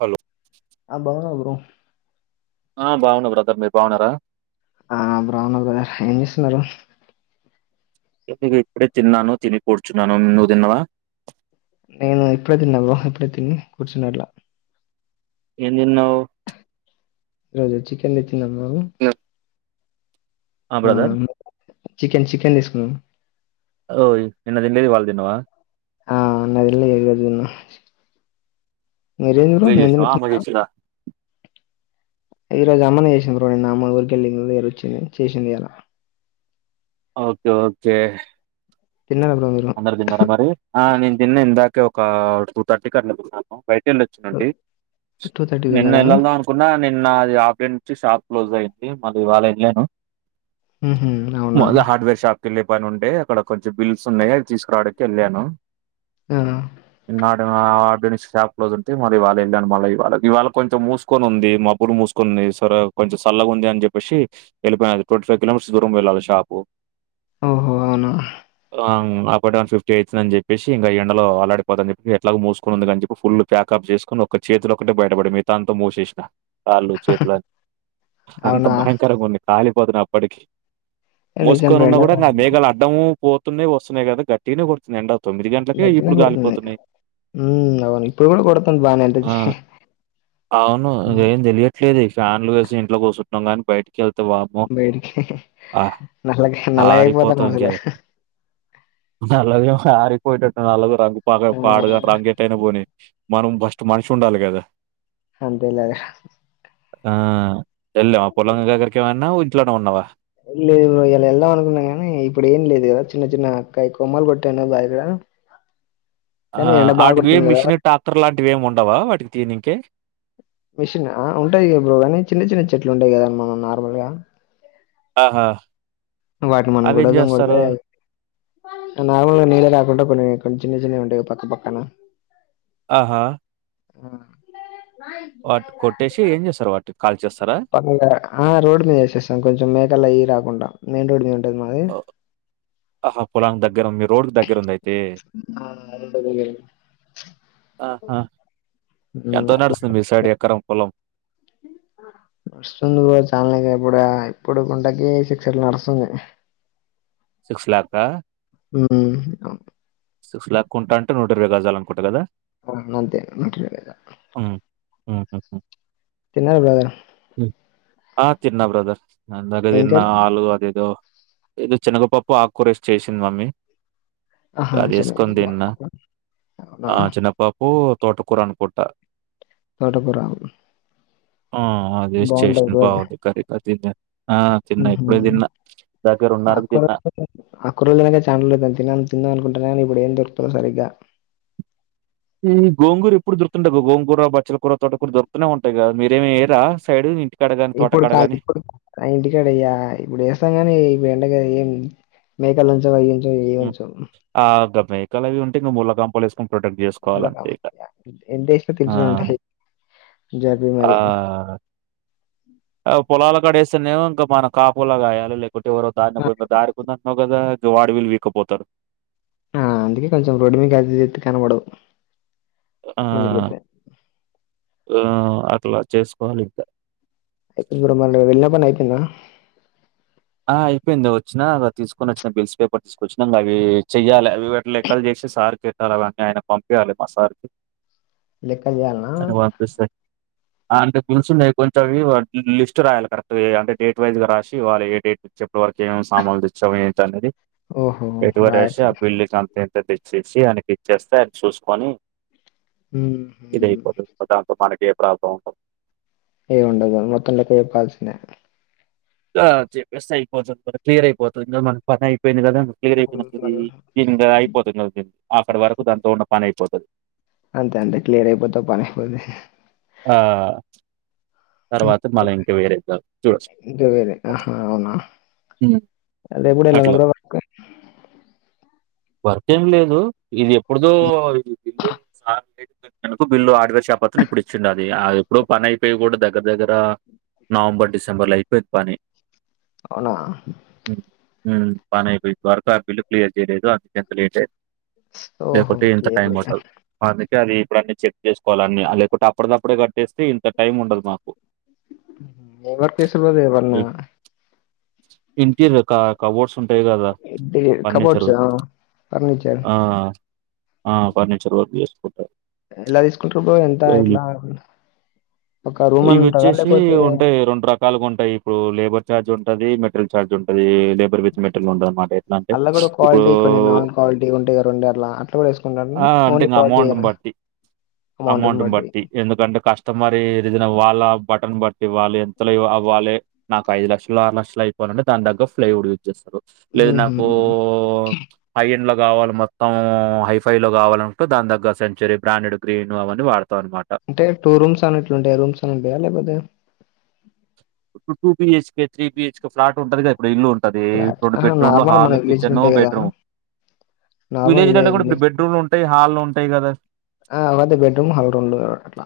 Hello ఆ బావున్నా bro ఆ బాగున్నా బ్రదర్ మీరు బాగున్నారా ఆ బ్రాగున్నా బ్రో ఏం చేస్తున్నారు జస్ట్ ఇగ ఇప్పుడే తిన్నాను తిని కూర్చున్నాను నువ్వు తిన్నవా నేను ఇప్పుడే తిన్నా బ్రో ఎప్పుడే తిని కూర్చున్న అట్లా ఏం తిన్నావ్ నిను చికెన్ తెచ్చిన బ్రో ఆ బ్రదర్ చికెన్ చికెన్ చేసుకున్నా ఓయ్ నిన్న తినలేదు ఇవాళ తిన్నావా ఆ నిన్న తినలేదు ఈరోజు తిన్నా మీరు నువ్వే నిన్ననే చేసినవా అమ్మ తిన్నార చేసిందా ఈ రోజు అమ్మనే చేసింది బ్రో నిన్న అమ్మ ఊరికెళ్ళింది ఈరోజు వచ్చింది చేసింది ఇవాళ ఓకే ఓకే తిన్నారా బ్రో మీరు అందరు తిన్నారా మరి ఆ నేను తిన్న ఇందాకే ఒక టూ థర్టీ కీ అట్లా తిన్నాను బయట వెళ్లొచ్చిన అండి టూ థర్టీ నిన్న తిన్నారా వెళ్ళల్ల అనుకున్నా నాది ఆఫ్ డే నుంచి షాప్ క్లోజ్ అయింది మళ్ళీ ఇవాళ వెళ్ళను మ్మ్ అవునా వెళ్లే పని ఉండే అక్కడ కొంచెం బిల్స్ ఉన్నాయి అది తీసుకురావడానికి వెళ్ళాను ఆ ఆ అక్కనుంచి షాప్ క్లోజ్ ఉంటే మళ్రి ఇవాళ వెళ్ళా మళ్ళీ ఇవాళ ఇవాళ కొంచెం మూసుకని ఉంది మబ్బులు మూసుకుంది సరే కొంచ చల్లగా ఉంది అని చెప్పేసి వెళ్ళిపోయిది ట్వంటీ ఫైవ్ కిలోమీటర్ దూరం వెళ్ళాలి షాపు ఓహో అవునా ఆ ఒకటిన్ ఫిటీ అవుతుందని చెప్పసి ఇంకా ఎండలో ఆలాడిపోతాని చెప్పి ఎట్లా మూసుకుందిని చెప్పి ఫుల్ ప్యాకప్ చేసుకు ఒక చేతులు ఒక్కటే బయటపడి మిగతాంత మూసేసినా కాళ్ళు చేతులన్ని అంత అవునా భయంకరంగా ఉన్నయి కాలిపోతున అప్పటికి నిజం ముసుకొని బ్రో ఉన్నా ఎండ కూడా మేఘాలు అడ్డంము పోతున్నా వస్తున్నాయి కదా గట్టినే కొడుతుంది ఎండ తొమ్మిది గంటలకే గట్టిగా ఇప్పుడు కొడుతుంది కాలిపోతున్నాయి ఉమ్ అవును ఇప్పుడు కూడా కొడుతుంది బాగానే ఆ అవును ఏం తెలియట్లేదు ఫ్యాన్లు వేసి ఇంట్లో కూర్చుంటన్నాం కాగాని బయటికి వెళ్త బయటికి నల్ ఆరిపోతాం నల్లగయిపోతానామ్ అసలే నల్గ హారికిపోయటట్టు నలగ రంగు పా పాడు ఆ రంగ ఎట్యినా పోని మనం ఫస్ట్ మనిషి ఉండాలి కదా అంతేలేరా ఆ వెళ్ళావా పొలం దగ్గరకి ఏమైన్నా ఇంట్లోనే ఉన్నావా లేదు ఇయాలా వెళ్దాం అనుకున్నాం కాగానీ ఇప్పుడు ఏం లేదు కదా చిన్న చిన్న అక్కయ కొమ్మలు కొట్టాను బాయి కడ ఆ ఆ వాటికి ఏం మిషన్ ట్రాక్టర్ లాంటివి ఏమి ఉండవా వాటికి తియ్యనికి మిషన్ ఆ ఉంటాది బ్రో కాగానీ చిన్న చిన్న చెట్లు ఉంటాయి కద మనం నార్మల్ గా ఆహా వాటిని మనం అవేం గొడ్డలి తోని కొడతే జేస్తారు? నార్మల్గా నీళ రాకుండా కొన్ని కొంచెం చిన్న చిన్నగా ఉండే పక్క పక్కన ఆహా ఆ వాటి కోట్టేసి ఏం చేస్తారు వాటి పక్కన ఆ రోడ్డు మీద వేసేస్తాం కొంచెం మేకలు అయి రాకుండా మెయిన్ రోడ్ మీద ఉంట ఆహా పొలాం దగ్గర ఉంది మీ రోడ్ దగ్గర ఉంది అయితే ఆ రోడ్ మీద ఉమ్, ఎంతకు అట్లా నడుస్తుంది మీ సైడ్ ఎకరం పొలం నడుస్తుంది బ్రో చాల ఇప్పుడు ఇప్పుడు గుంటకి సిక్స్ అట్లా నడుస్తుంది సిక్సక్ ఆ ఉ అవును సిక్స్ ల్యాక్ ఉంటా అంటే నూట ఇరవై గాజాల అనుకుంట కదా ఆ అంతే నూట ఇరవై గజాలు ఓహ తిన్న బ్రదర్ ఆ తిన్నా బ్రదర్ ఇందాకే ఏం తిన్న కర్రీ? ఆలు అదేదో ఏదో చన్నగపప్పు ఆకుకూరేస్ చేసింది మమ్మీ ఆహా! కాదుసుకొని శనగపప్పు దిన్న ఆకుకూర. అవునా! ఆ చనగపప్పు తోటకూర అనుకుంట తోటకూర ఆ అదే వేసి బావుంటది చేసింది కూర. బాగుంది కర్రీ ఆ తిన్నా ఇప్పుడే తిన్నా దగ్గర ఉన్న అక్కురల్ అక్కరల్ తినక ఛాన్రోల్ అయితంది తినల్ తిందం అనుకుంటన కని ఇప్పుడు ఎం దొరుక్తలేవ్ సరిగ్గా ఈ గోంగూర ఎప్పుడు దొరుతుంట గోంగూర బచ్చల కూర తోట కూర దొరుకుతనే ఉంటయిగా మీరేం వేయరా సైడ్ ఇంటి ఇప్పుడు కాల్ ఇప్పుడు ఇంటికాడేయ్యా ఇప్పుడు స్తాం కాని ఈ ఎండ మేకలుంచవవి మ్ ఆ గ మేకలు అవి ఉంటే ఇంకా మూల్లకాంపలేస్ ఎంత ఏశిన ఆ! తింటేనే ఉంటాయి జబ్బి మారి అ పొలాల కడేస్తెనేమొ ఇంకా మన కాపులా గాయాలి లైక్ అటు ఎవరో ఆ! దారికుందన్నావ్ కదా వాడువిళ్ళు పిక్కపోతర్ ఆ అందుకే కొంచెం రోడ్ మీది కది ఇది ఏతే కనబడవ్ ముందుకేతే ఆ అట్లా చేసుకోవాలి ఇంకా అపో మరి నువ్ వెళ్లిన పని అయిపోఇంద ఆ అయిపోయింది వచ్చినా తీసుకొని వచ్చినా బిల్స్ పేపర్ తీసుకొచ్చినా ఇంగ అవి చెయ్యలే అవి వాటి లెక్కల్ చేసి స ర్ సార్కి పెట్టాలె అవీ అన్ని ఆయనకు పంపింయలే మా సార్కి లేక్కల్ చేయల్నా అంటే బిల్స్ ఉన్నాయి కొంచెం అవి లిస్ట్ రాయాలే కరెక్ట్ గా అంటే డేట్ వైజ్ గా రాసి వాళ్ళు ఏ డేట్ నుంచి ఇప్పటి వరకు ఏమేమి సామాన్లు తేచ్చాం ఏంటినేది ఓహో! ఎటువట్ రాసి ఆ రాయాల్సింది. బిల్లుకం ఎంత తెచ్చేసి ఆయనకి ఇచ్చేస్తే ఆయన చూసుకొని హుహు. ఇదైపోతది ఇంకా దాంతో మనకేం ప్రబ్లం ఉండద్ ఎం ఉండదు మొత్తం లెక్క చేప్పాల్సిందే అ అది చెప్పేస్తే అయిపోతాది క్లియరై పోతది ఇంగ మన పనై అయిపొఇంది కదా ఇంకా క్లియర్ హ్మ్. మరి ఇంగ అయిపోతుంది కద అక్కడ వరకు దాంతో ఉన్న పని అయిపోతది అంతే అండి క్లియర్ అయిపోతే ఓ పని అయిపోతది ఆ హ్మ్. తర్వాత మళ్ళ ఇంక వేరే జాబ్ చూడోచ్ అల్లకూడా [unintelligible] వర్క్ వర్క్ ఎం లేదు ఇది ఎప్పుడిదో ఇది బిల్లు సర్ కట్టెలకు బిల్లు హార్డ్వేర్ షాప్ అతను ఇప్పుడు ఇచ్చిండు అది ఎప్పుడో పని అయిపోయి కూడా దగ్గర దగ్గర నవంబర్ డిసెంబర్ ల అయిపోయింది పని అవునా మ్ పనైపోయి ఇప్పటి వరకు ఆ బిల్లు క్లియర్ చేయలేదు అందుకే అంత లేట్ అయింది ఓహో! లేకుంటే ఇంత క్లియర్ టైమ్ క్లియర్. పట్టదు మార్నింగ్ అది ఇప్పుడన్ని చెక్ చేసుకోవాలన్ని లేకుంటే అప్పటిదప్పుడే కట్ టెస్తే ఇంత టైం ఉండదు మాకు ఏం వర్క్ చేస్తారు బ్రో ఎ ఏమన్నా ఇంటీరియర్ కా కవోర్స్ ఇంటీయర్ కబోడ్స్ ఆ ఫర్నిచర్ ఆ! ఆ ఫర్నిచర్ వర్ చేసుకో ఎల్ల తీసుకుంటారు బ్రో ఎంత ఎట్లా ఒక రూమ్ అన్న ఉంటదా లేపోతే వాళ్ళకు ఉంటాయి ఇప్పుడు లేబర్ చార్జ్ ఉంటది మెటీరియల్ చార్జ్ ఉంటది లేబర్ విత్ మెటీరియల్ ఉంటది మాకు ఎట్లా అంటే అల్ల గూడా ఇప్పుడు క్వాలిటీ కొన్ని నాన్ క్వాలిటీ ఉంటాయి రెండట్ల అట్లా కూడా వేసుకుంటారం ఆ! అంటే ఓన్లీ ఇంగ అమౌంట్‌ని క్వాలిటీఎనా బట్టి. అమౌంట్ ని బట్టి త్త మరి రిజిన వాళ్ళ బటన్ బట్టి వాళు ఎంత ఇవ అవ్వాలె నాకు ఐదు లక్షలు ఆరు లక్షలు అయిపో దాని దగ్గ ఫ్లైడ్ వుడ్ తెచ్చేస్తరు లేదు నాకు హుహు. హైఎండ్ లో కావాలి మొత్తం హైఫై లో కావాలంటే దాని దగ్గ సెంచరీ బ్రాండెడ్ గ్రీన్ అవన్నీ వాడ అంటే టూ రూమ్స్ అన్ని ఎట్లుంటాయి రూమ్స్ లనే ఉంటాయా లేకపోతే ఇప్పుడు టూ బిహె కె త్రీహెచ్ కె ఫ్లాట్ ఉంటంది కద ఇప్పుడు ఇల్లు టది ఫ్లాట్స్ ఆహా బెడ్రూమ్ లో నార్మల్ మన హల్ విలేజ్ కిచన్ ఉంటాయి కదా బెడ్రూమ్ నార్మల్ విలేజ్లలో విలేజ్ కూడా ఇప్పుడు విలేజ్ బెడ్రూమ్లు ఉంటాయి హాల్ల్లో ఉంటాయి కదా ఆ అవ్వని బెడ్రూమ్ హల్ రెండు అట్లా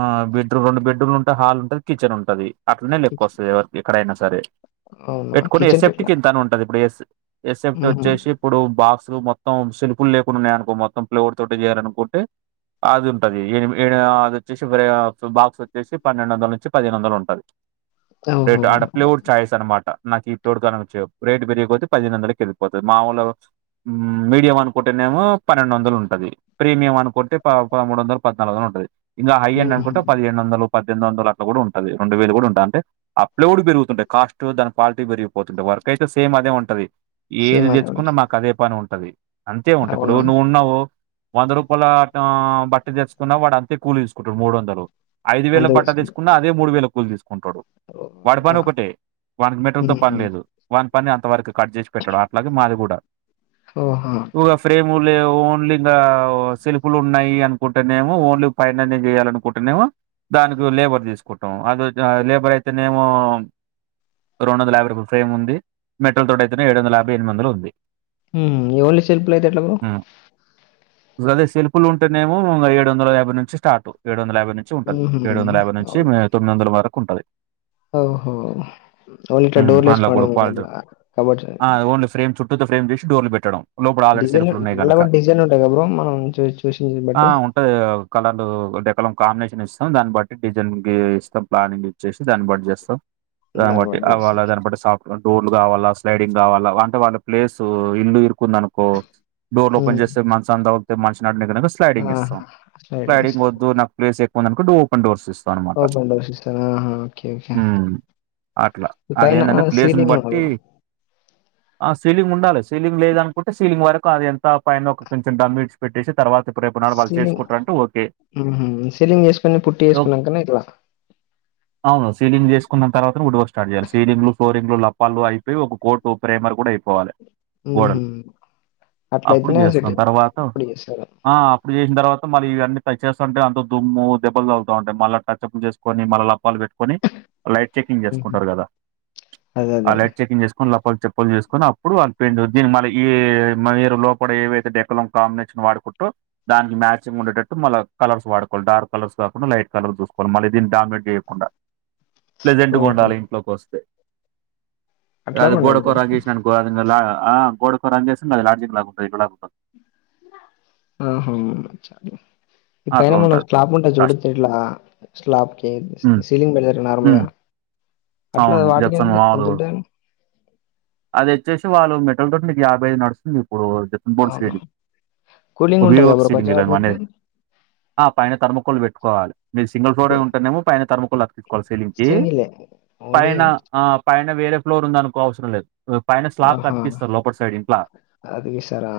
ఆ బెడ్రూమ్ రెండు బెడ్రూమ్లు ఉంటాయి హాల్ ఉంటది కిచెన్ ఉంటది అట్నే లెక్క కిచెన్ వస్తుంది ఎవరికి ఎక్కడైనా సరే అవునా పెట్టుకుని కిచెన్ కి ఎస్ఫ్టి ఎట్లా కింతని ఉంటది ఇప్పుడు ఎస్ ఎస్ఎఫ్ట్ మ్మ్. వచ్చేసి ఇప్పుడు బాక్స్ మొత్తం సల్పులు లేకుంన్నాయనుకో మొత్తం ప్లేఓర్ తోటి చేయాలనుకుంటే అది ఉంటది ఏ ఏ అది వచ్చేసి బాక్స్ వచ్చేసి పన్నెండు వందల నుంచి పదిహేను వందలు ఉంటది ఓహో రేట్ ఆడ ప్లేవుడ్ చాయస్ అనమాట నాకు ఈప్లోడ్ కాని వచ్చ రేట్ పెరిగికపోతే పదేను వందలకి వెలిపోతది మాములు మీడియం అనుకుంటేనేమో పన్నెండు వందలు ఉంటది ప్రీమియం అనుకుంటె పదమూడు వందలు పద్నాలుగు వందలు ఉంటది ఇంగా హై ఎండ్ మ్మ్. అనుకుంటే పదిహేను వందలు పద్దెనిమిది వందలు అట్లా కూడా ఉంటది రెండు వేలు కూడా ఉం అంటే అప్లడ్ పెరుగుతుంటాయి కాస్ట్ దాని క్వాలిటీ పెరిగిపోతుంటాయి వర్క్ అయితే సేమ్ అదే ఉంటది ఏది సేమ్ అదే తెచ్చుకున్నా ఉందా మాకు అదే పని ఉంటది అంతే ఉంట ఇప్పుడు అవునా నువ్వున్నావు వంద రూపాయల బట్టి తెచ్చుకున్న వాడు అంతే కూలి తీసుకుంటాడు మూడు వందలు ఐదు వేల అంతే బట్ట తీసుకుంటా తీసుకున్నా అదే మూడు వేల కూలి తీసుకు ఉంటడు ఓ, వాడి పని అవునా ఒకటే వానికి మెటల్ తో పని మ్మ్. లేదు వా పని అంత వరకు కట్ చేసి పెట్టడు అట్లాగే మాది కూడా ఓహో ఇగ ఓన్లీ ఇంకా సెల్ఫలు ఉన్నాయి అనుకుంటునేమో ఓన్లీ పైననే చేయాలి అనుకుంటునేమో దానికి లేబర్ తీసుకుంటాం అది లేబర్ అయితేనేమో రెండు వందల యాభై రూపాయ ఫేమ్ ఉంది మెటల్ తోట అయితేనే ఏడు వందల యాభై ఎనిమి వందలు ఉంది ఈ ఓన్లీ సెల్పుల అయితే ఎట్లాబొ అదే సెల్ఫలు ఉంటేనేమో ఏడు వందల యాభై నుంచి స్టార్ట్ ఏడు వందల యాభై నుంచి ఉంటది ఏడు మ్మ్. వందల యాభై నుంచి అవునా తొమ్మిది వందల వరకు ఉంటది ఓహో ఓన్లీ ఇట్ట డోర్ల్ అందులో కూడా ఏసుకోవటమే క్వాలిటీ కప్బోర్డ్స్ ఆ! ఓన్లీ ఫ్రేమ్ చుట్టూతో ఫ్రేమ్ చేసి డోర్లు పెట్టడం లోపల ఆల్రెడీ సెల్ఫ్లు ఉన్నాయి అలా గనుక కూడా డిజైన్ ఉంటాయి కదా బ్రో మనం చూ చూసిన ఆ బట్టి ఉంటది కలర్లు డెకలం కాంబినేషన్ ఇస్తాం దాన్ని బట్టి డిజైన్ ఇస్తాం ప్లానింగ్ ఇచ్చేసి దాన్ని బట్టి చేస్తాం దాన్ని బట్టి వాళ్ళు అదేన్నకుంట సాప్ట్ బన్ రోడ్లు కావాలా స్లైడింగ్ కావాలా అంట వాళ్ళ ప్లేస్ ఇల్లు కుందనుకో డోర్లు ఓపెన్ చేస్తారు చేస్తే మంచ్చానికి తగులుతాయి మనిషి దానిమీద స్లైడింగ్ ఇస్తం స్లైడింగ్ వద్దు నాకు ప్లేస్ ఎక్కుందనుకో ఓపన్ డోర్స్ ఇస్తాం అన్నమాట. ఓపేన్ డోర్స్ ఇస్తారా హ ఓకే ఓకే హ్మ్. అట్లా ఇది పైన అదేందంటే ప్లేసుని సీలింగ్ బట్టి ఉండదు, ఆ సీలింగ్ ఉండాలి సీలింగ్ లేదనుకుంటే సీలింగ్ వరకు అది ఎంత పైన ఒక కొంచెం డమ్ ఇడ్సి పెట్టేసి తర్వా సీలింగ్ ఉహూ సీలింగ్ చేసుకొని పుట్టి ఓ ఎసుకున్నాంకనే ఇట్లా సీలింగ్ చేసుకున్న తర్వాత డోర్స్ స్టార్ట్ చేయాలి సీలింగ్ లు ఫ్లోరింగ్ లప్పాలు అయిపోయి ఒక కోట్టు ప్రేమర్ కూడా అయిపోవాలి గోడలు హుహు. అప్పుడు అట్లయితేనే సెట్ చేస్తాం తర్వాత అప్పుడు చేస్తారు. ఆ అప్పుడు చేసిన తర్వాత మళ్లీ ఇవన్నీ టచ్ చేస్తుంటే అంత దుమ్ము దెబ్లు తాగులుతాంటాయ్ మళ్ళ టచ్అప్లు చేసుకొని మళ్ళా పాలు పెట్టుకొని లైట్ చెకింగ్ హుహు. చేసుకుంటారు కదా అదే. ఆ అదే. లైట్ చెకింగ్ చేసుకొని లప్పాలు చెప్పులు చేసుకొని అప్పుడు వాళ్ల పెడ్ దీని మళ్ ఈ ఏ లోపడ ఏవైతే డెకోలం కాంబినేషన్ వాడుకుంటూ దానికి మ్యాచింగ్ ఉండేటట్టు మళ్ల కలర్స్ వాడుకొంటారు కలర్ గాకుండా లైట్ కలర్ చూసుకోలి మళ్లీ దీన్ని డామినేట్ జేయకుండా ప్ర్లెజెంట్గా ఓహో! ఉండాలి ఇంట్లో కోస్తే అట్లా అది కూడా గోడకో బ్రో. రగేష్ అనుకో అదిగా లాగా ఆ గోడకో రంగ్గేస్తే ఇగ అది లార్జింగ్ లాగుంటుంది ఇల్లులా ఉంటున్ ఉమ్మ్ హు ఇ పైన అట్లా మనం ఉంటది స్లాబ్ ఉంటాది జూడు కాస్ట్ తేట్లా స్లాబ్ కి హ్మ్ సీలింగ్ పెడతారు నార్మల్గా హ్మ్ అట్లా అవును జెప్సన్ వాటికేంత్ ఎంత మాములుగా ఉంటాదని అది ఆచ్చేసి వాళ్లు మెటల్ తోటి నీకు యాభై ఐదు నడుస్తుంది ఇప్పుడు జప్పన్ బోర్డు అవును. స్టేడి కూలింగ్ ఉంటది కదా బ్రో రియోప్సిల్లింగే కొంచెం గదా నువ్వు అట్లుంటే? అనేది ఆ పైన థర్మకోల్ వెట్టుకోవాలే మీది సింగిల్ ఫ్లోర్ కు ఏ ఉంటానేమో పైన థర్మకోల్ అతికించుకోవాలి సిల్లింగ్ కి సింగిలే. ఓన్లీ పైన ఆ పైన పైన వేరే ఫ్లోర్ ఉందనుకో అవసరం లేదు పైన స్లాప్ ఆహా! కథీకిస్తారు లోపట్ సైడ్ ఇంట్ల అది వేసారా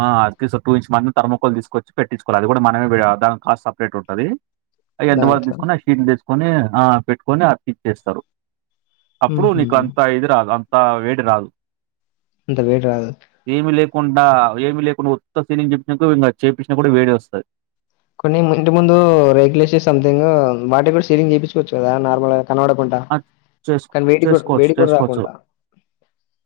ఆ అతికిస్తారు టూ ఇంచి మందం థర్మకోల్ తీసుకొచ్చి పెట్టిచూకోలి అది కూడా మనమే దాని కాస్ట్ సపరేట్ ఉంటంది. ఎంతవరకు దాంతో తీసుకొని ఆ షీట్లు దేచూకొని ఆ పెట్టుకొని అతికిచేస్తారు అప్పుడు హుహు. నీకు అంతా ఇది రాదు అంత వేడి రాదు అంత వేడి రాదా కుండా ఏమి లేకుండా ఉత్త సీలింగ్ జేపిచిరానుకో ఇంగా చేపించినా గూడ వేడే వస్తాది కొన్ని ఇంటి ముందు రేకులేసి సమ్‌థింగ్ వాటి గూడ సీలింగ్ జేపించూకోవచ్చు గదా నార్మల్ గా ఆ చేసుక్ చేసుకోవచ్చు వేడికి కూడా చేసుకోవచ్చు రాకుండా.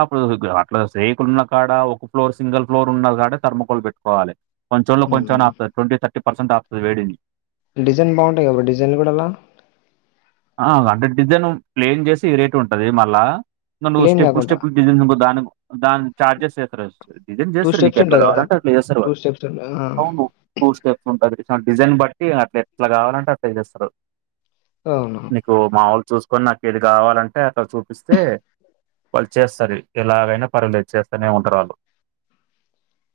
అప్పుడు [unintelligible] ఇట్లా శేక్ కుల్లున్న కాడ ఒక ఫ్లోర్ సింగల్ ఫ్లోర్ ఉన్న కాడ థర్మకోల్ పెట్టుకోవాలే కొంచం లో కొంచెం హ్మ్. అన్న అపుతది ట్వెంటీ థర్టీ పర్సెంట్ అపుతది వేడిని డిజైన్ బాగుంటాయి బ్రో డిజైన్లు గూడ ఆళ్ల ఆ అంటే డిజైన్ ప్లేయిన్ జేస్తే ఈ రేటు ఉంటది మళ్లా నేను ప్లెయిన్ స్టాపుల్ కాకుండా స్టాపుల్ బిజినెస్ నంబర్ దానిము దాని ఛార్జెస్ ఇస్తారు, [unintelligible] డిజైన్ చేస్తారు. నీకు స్టెప్స్ ఎట్లా ఉంటాయి కదా! కావాలంటే అట్లా చేస్తారు వాళ్లు స్టెప్స్ ఉంటాయి. ఆ! అవును టూ స్టెప్పులు ఉంటాయి [unintelligible] గట్స్ షాన్ డిజైన్ బట్టి అట్లా ఎట్లా కావాలంటే అట్లా జేస్తారు అవును. నీకు మావుల చూస్కొని నాకు ఏది కావాలంటే అక్కడ చూపిస్తే వాళ్లు చేస్తారు ఏ ఎలాగైనా పర్లేదు చేస్తానే ఉంటారు వాళ్లు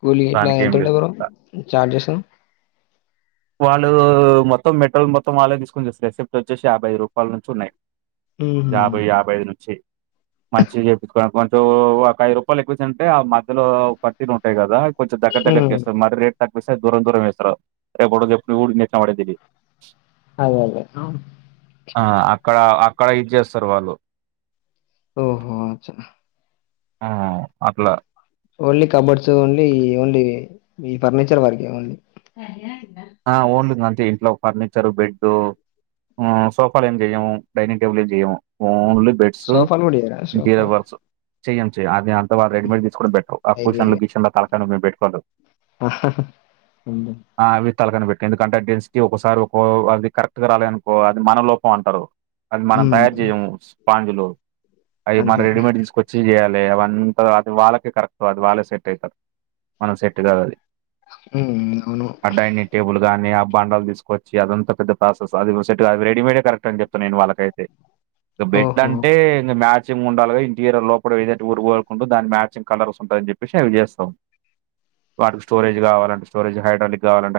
కూలీ ఇట్లా ఎంత ఉంటది బ్రో ఛార్జెస్ వాళ్లు మొత్తం మెట్టల్ మొత్తం వల్లే తీస్కొని జేస్తారు ఎక్సెప్ట్ వోచ్చేసి యాభై ఐదు రూపాయలు నుంచి ఉన్నాయి హుహు. యాభై యాభై ఐదు నుంచి మంచిగ ఏపించుకోవాలనుకున్ సో ఒక ఐదు రూపాలు ఎక్కువ ఇచ్చినదంటే ఆ మధ్యలో ఒక పట్టీలు ఉంటాయి గదా అవి కొంచెం దగ్గర్క్ దగ్గర్క్ హ్మ్. చేస్తాం మా దగ్గర రేట్ కట్ మిస్ అవ్తే దూరం దూరం వేస్తారూ అంటే మోడల్ చెప్పుకొని వోడు ఇట్లనే ఏష్నా పడేది ఇది అద్ అదే హా అక్కడ అక్కడ ఇద్ద్ జేస్తారు వాళ్లు ఓహో అచ్చా ఆ అట్లా ఓన్లీ కప్‌బోర్డ్స్ ఓన్లీ ఓన్లీ ఈ ఫర్నిచర్ వరకే ఓన్లీ ఆ ఓన్లీద అంటే ఇంట్లో ఫర్నిచర్ బెడ్డు హా ఓన్లీ సోఫాలు ఏం చేయము డైనింగ్ టేబుల్ ఏం చేయము ఓన్లీ బెడ్సు సోఫాలు కూడా ఇయ్యరా ఇంకేదో సోఫాలు? వర్క్సు చెయ చెయ్య అది అంతళ్ళ రెడీేడ్ తీసుకుొ పెట్టావు ఆ పషన్లు గిషన్ తలకా [unintelligible] మేము పెట్టుకోలేదు ఉంది తలకాన పెట్టి ఎందుకంటే డెన్స్టీ ఒకసారి ఒకో అది కరెక్ట్ గా రాలే అనుకో అది మన లోపం అంటారు అది మనం తయారు ఉమ్ చేయము స్పాంజులు అది మనం అంతే రెడీ మేడ్ తీసుకొచ్చి చేయాలి అంత అది వాళ్ళకే కరక్ట్ అది వాళ్లే సెట్ అయితారు మనకు సెట్టు కాదు అది ఉం అవును గాని ఆ బండలు తీసుకొచ్చి అదంత పెద్ద ప్రాసెస్ అది సెట్ కాదు రెడి మేడ్ కరెక్ట్ అని చెప్తా నేను వాళ్ళకైతే ఇంగ బెడ్ లు ఓహో అంటే ఇంగ మ్యాట్ మ్యాచింగ్ ఉంాలిగా ఇంటీరియర్ లో కూడా ఏద రు కోలుకుు [unintelligible] దా మ్యాచింగ్ కలర్ ఉంటాందని చెప్పసి అవి చేస్తాం వాటికి స్టోరేజ్ కావాలంటే స్టోరేజ్ హైడ్రా లిక్ కావాలం టే హై